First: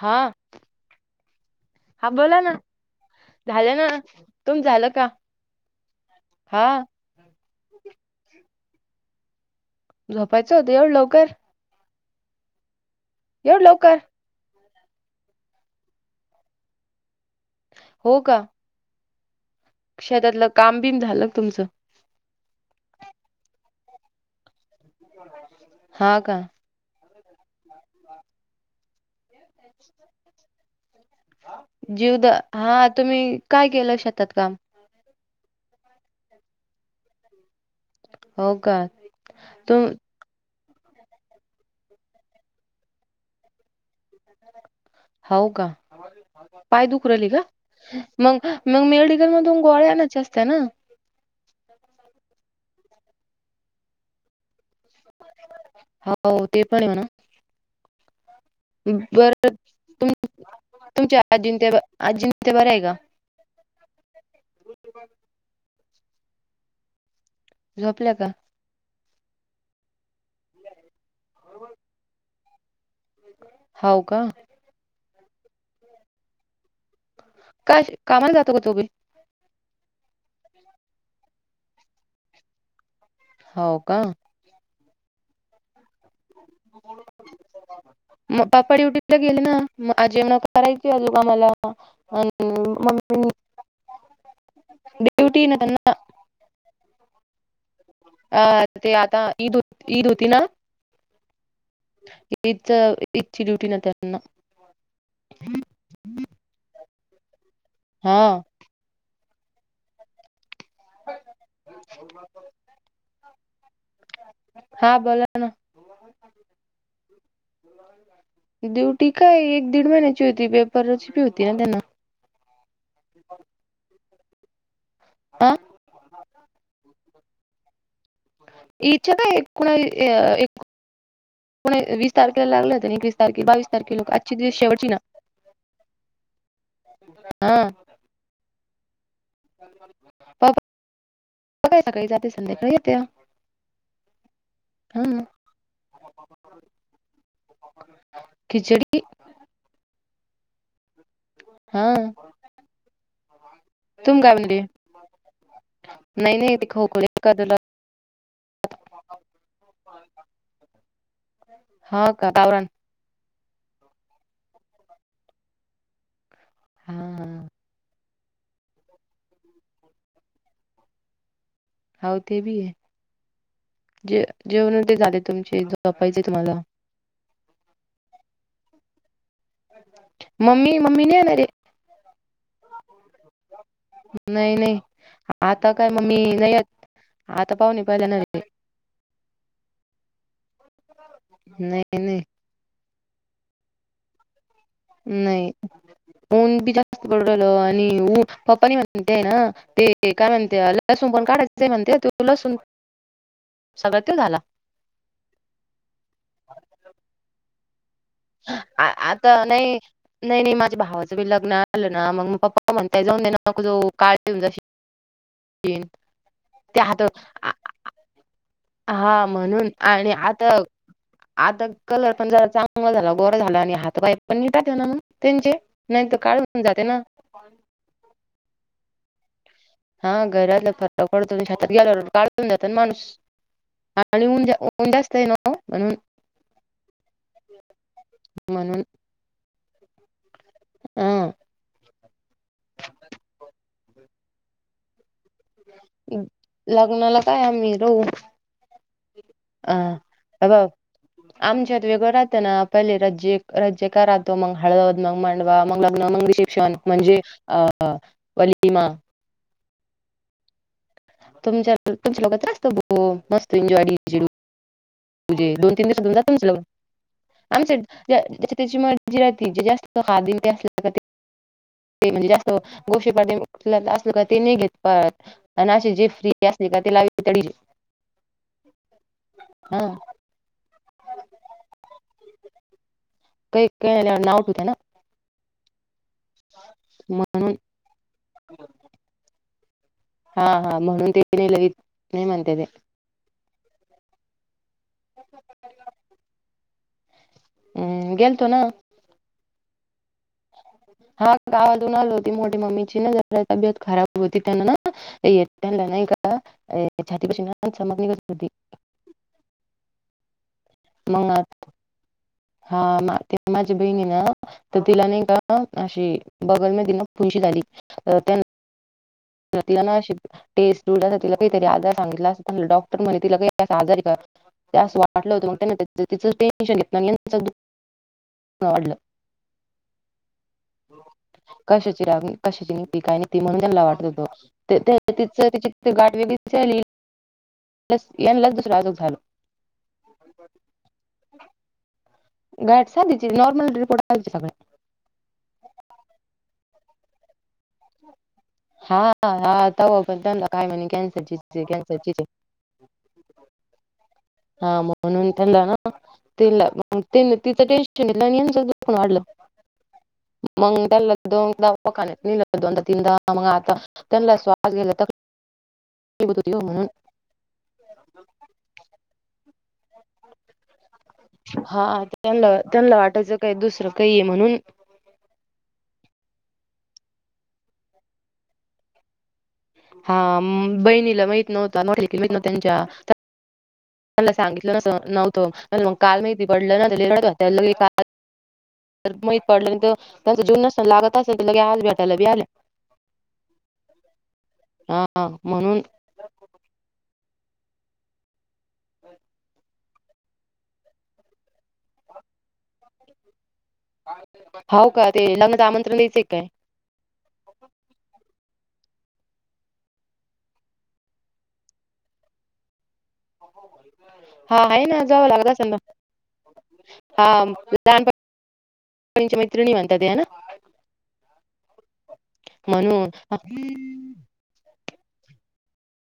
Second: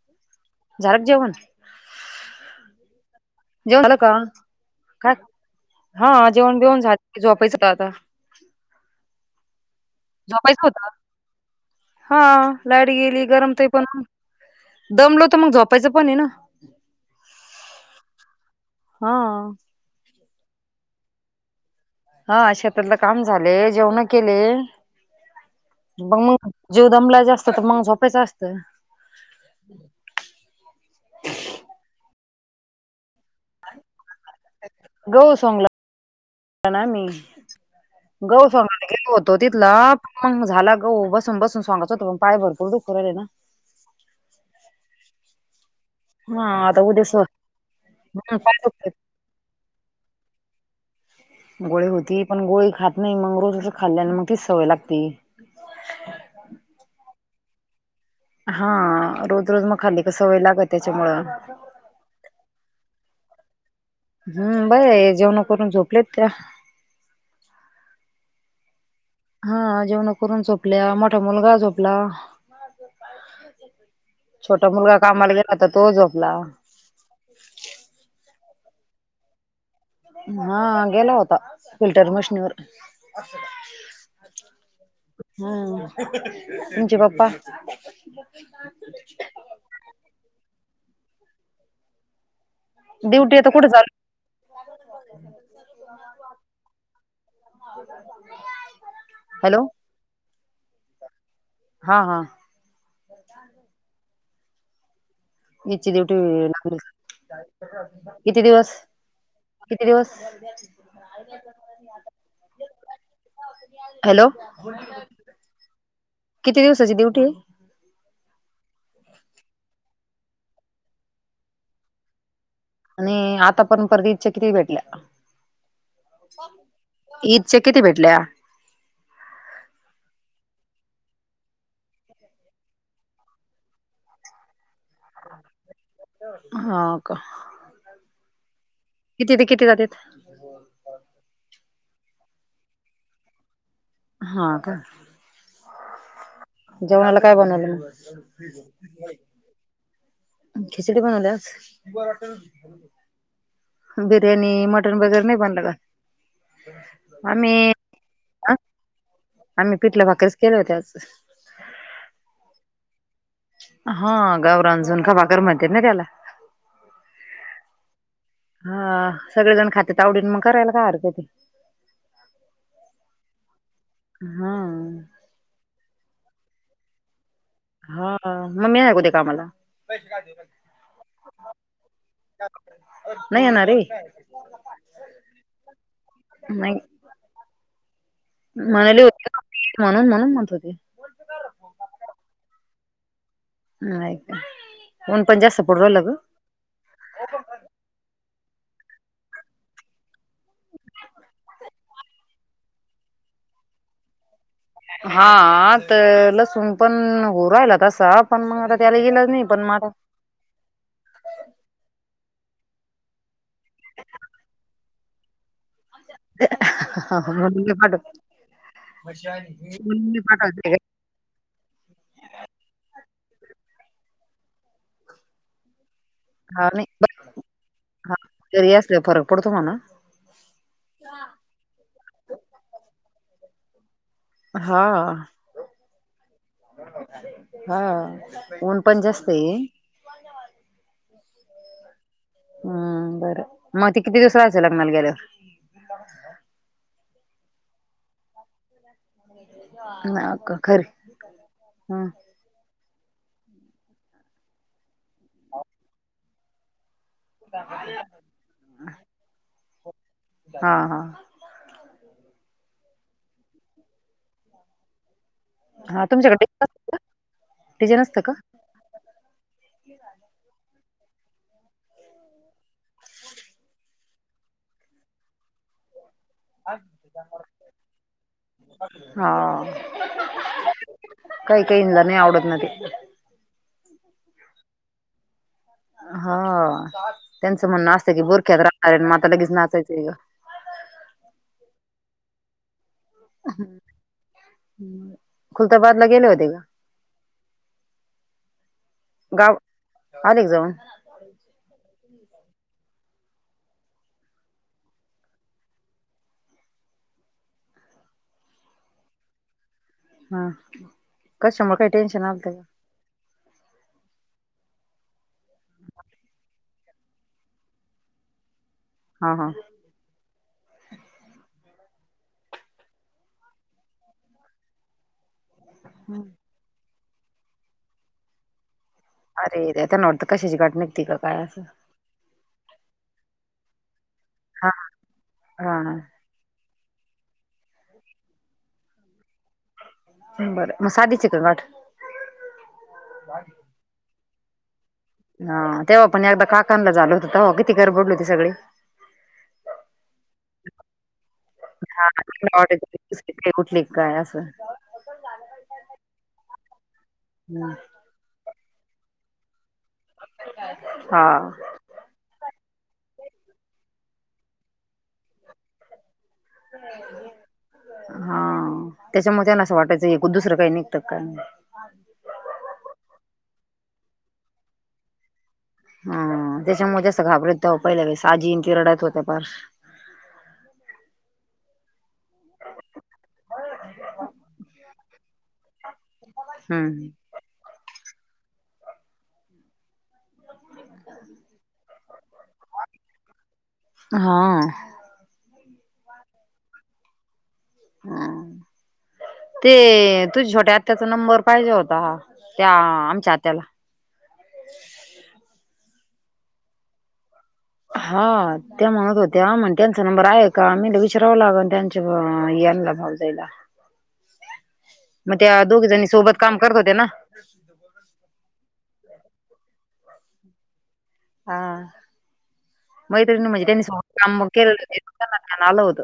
हां, झालं का हां बोलां नां जेवणं झालं कां झालं का कां हां जेवणं हा बेऊंन झां झोपायचं आंता. झोपायचं होतं हां लाईट गेली गरमं एवढं तयं लवकर पणं, दमलो तरं मंग झोपांयचं पणं आहे नां. हो कां, हां! शेतांतल कामं बीम झालं कां तुमचं. हां शेतांतलं कामं झाले जेवणं केले हा बघं मग, का मी जीव दमलांयचां जास्तं असतं तरं मंग झोपायचं असतं. [inaudible] [unintelligible] जीवद हां तुम्हीं कायं केलं शेतांत कामं. गहूं सॉंगला. नां मी गहूं हो का सोगायंला गेलो होतो तिथंला. तुम मंग झालां गहुं बसूंन बसूंन सांगाचं होतं पणं पांय भरंपूर दुखू राहिय नां, हो कां हा आता पाय उद्या दुंखु स राहिले कां हम्म, मंग पाय मगं मेडी, दुखतात मेडिकल मधूंन गोळ्यां आणांयचे असते नां, गोळी होती पणं गोळी खातं नाहीं मंग रोज असं खाल्ल्या आणि मगं तीचं सवंय लागते. हो ते पणं आहे म्हंणां, हा रोज बरं रोज मग खाल्ली का सवय लागत त्याच्यामुळं तुमच्यान आजीं ते आंजीं ते बरं आहे कां? हम्मं बरं हे जेवणं करूंन झोपलेत त्यां. झोपल्यां कां? हां जेवणं करूंन झोपल्यां मोठां मुलंगा झोपलां. हो का छोटा मुलंगा कामांला गेलां तरं तो झोपलां. कायं कामांला जातो कां तोबी? हां गेलां होतां फिल्टंर मशीनवरं. हो का हां हम्मं तुमचे पप्पां, माझे मगं करायची आजोबा अजूंन आम्हांला. ड्युंटी आहे तरं कुठे चाले. ड्युटी ना त्यांना अं ते आंता ईद, हूं हॅलो नं ईद होती नां हा हा ईद ईदची ड्युंटी नां त्यांना. ईद ची ड्युंटी हा किती दिवस, किती दिवसं? हॅलो हा बोला ना किती दिवसांची ड्युंटी आहे हे? ड्युंटी कायं एक दीड महिन्यांची होती पेपरची पी होती नां त्यांना. आणि आंता पणं ईद च्यां किती भेटल्यां. हा ईदच्यां किती भेटल्यां? ईद त्यां एक, को वीस तारखेला लागलंत नां एकवीस तारखे बावीस तारखे लोकं आंजची शेवटी नां. हा का? हा किती ते किती जात्यात? सकाळी सकाळी जात्यात संध्याकाळी येते. हा काय? हम्. जेवणाला काय बनवल मग? खिचडी खिचडी बनवल्या आज. हा तुम काय बिर्याणी, म्हणले मटन वगैरे नाही बनला का? नाही नाही ते खोकले का तुला आम्ही हा आम्ही पिठला भाकरीेच केले होत आज. हा का? का बरं. हा गावरान झुणका भाकर म्हणत्या ना त्याला. हम्. हा, सगळे जण खाते आवडीन मग करायला का हरकं ते. हो ते बी आहे. जे हा जेवण ते झाले तुमचे ज पाहिजे तुम्हाला. हा मम्मी लागू दे कामाला. मम्मी मम्मी नाही येणारे. नाही येणार रे नाही नाही. आता काय ममी नाही येत. आता पाहुणे पाहिल्या नसते. म्हणाले होते म्हणून म्हणून म्हणत होते. नाही नाही. नाही. ऊन पण नाही. जास्त पडू राहिलं ग ऊन बी जास्त बडल आणि पप्पानी म्हणतेय ना. ते काय म्हणते लसूण पण काढायचं ते म्हणते त लसूण सगळं त झाला. हा तर लसुण पण हो राहिला तसा. पण मग आ त्याला ईलाज आता नाही पण मग. नाही नाही माझ्या भावाचं बी लग्न आलं ना मग मग पप्पा म्हणता जाऊन दे ना मग जो काळ येऊन. तीन त्या म्हणून मी पाठव [inaudible] हा म्हणून आणि मी आता पाठवते ग आता कलर पण झाला चांगला झाला गोर झाला आणि हात बाय पण निटात ना मग त्यांचे. नाही त हा नाही हा घरी असल्यावर फरक पडतो मला हा घरी असल्यावर घरातलं फटाफडतो छातात गेला काढून जात ना माणूस. म्हणजे हा ऊन जास्त आहे ना म्हणून. हा ऊन पण जास्त आहे. हम. हम् बरं मग ते किती दिवस राहायचं लग्नाला गेल्यावर? लग्नाला काय आम्ही रहू अ हा का अ खरी आमच्यात ह वेगळं राहतं ना पहिले राजे राज्य [inaudible] तो मग हळद, मग मांडवा, मग लग्न, मग रिसेप्शन म्हणजे वलीमा [unintelligible] हा हा. [unintelligible] [unintelligible] त्याची हा तुमच्याकडे डिझाईन असतं का मर्जी राहते जे जास्त खादी अस [inaudible] [unintelligible] [unintelligible] हा, हा काही काही नाही आवडत ना ते. काही काही ना आवडत होत ना. हा, म्हणून त्यांचं म्हणणं असतं की, बुरख्यात राहणार आहे म आता लगेच नाचायचं ग. हा हा, म्हणून ते नाही लगच नाही म्हणते ते- खुलताबाद लगेले होते का? या गेल्तो ना. गाव अले एक जऊन. हा, गावातून आल होती मोठी मम्मीची ना जरा तब्येत खराब होती त्यांना ना. य नाही का छातीपशी सग कर होती. हा, मग कशमुळ काही टेनशन आलतं का. हा म ते, माझ्या बहिणी हे ना, तर तिला न एकदा अशी बगल तिन पुंशी तर त्यांना. हा हा तिला ना अशी. टेस्टुड तिला काहीतरी आजार सांगितलं अस डॉक्टर म्हणे तिला काही अस आजारी का. असं वाटलं होतं मग त्यां तिचं टेन्शन घेत दुकाना वाढलं. अरे त्यांना वाटतं का कशाची गाठ निघते की, काय असा. कशाची कशाची होती काय नी म्हणून त्यांना वाटत होत हा त ते न तिच हा तिची गाठ वेगळीच. चालील याला दुसरा अजार झालो. बरं म साधी चि हाय का गाठ. गाठसाधीची नॉर्मल रिपोर्टाची अल्ताबाई. हा, तेव्हा पण एकदा काकनला झाल होत तवा किती गर बडली होती सगळी. हा हा, तवा पण त्या काय म्हणे कॅन्सरची कॅन्सर. हा [inaudible] तिकङे हा, म्हणून त्यांना ना तिला बघून तिथं बी तिचं हम्म. टेन्शन. च दूख पन वाढलं मग त्याला हा दोन दा दवाखान्यात नेलं. दोनदा तीनदा मग आता त्यांना श्वास घेला तर. हा, त्याच्या मग असं वाटायचं एक दुसरं काही निघत का नाही. हा, त्यांला त्यांला वाटायचं काय दुसरं आहे म्हणून. हा, त्याच्यामुळे जास्त घाबरत त्या पहिल्या आजीन त रडत होत्या फार. हा, बहिणीला माहित नव्हता न नव्ह त्यांच्या त्या. होय. मला सांगितलं न नव्हतं मग काल महिती पडलंन त हम्म लईरङत. त्या ल काही तर माहित पडलं तर. त्या जीव नसन लागत असे तर लगे आल भेटायला बि आल्या हा हा, हा, म्हणून. हा, हम, ते तुझ्या छोट्या आत्याचा नंबर पाहिजे होता त्या आमच्या आत्याला. हो का ते लग्नात आमंत्रण द्यायचंय काय. हा, त्या म्हणत होते ह म्हण त्यांचा नंबर आहे का विचारव लागल त्यांचा. ह यानला भाऊजयला. हा, हाय ना जवा लागेल सागा दोघी जणी सोबत काम करत होत्या ना हा, लहानपची मैत्रिणी म्हता ते आहे ना. हा म्हणून मैत्रीन म्हणजे त्यासोबत [inaudible] आलो होतो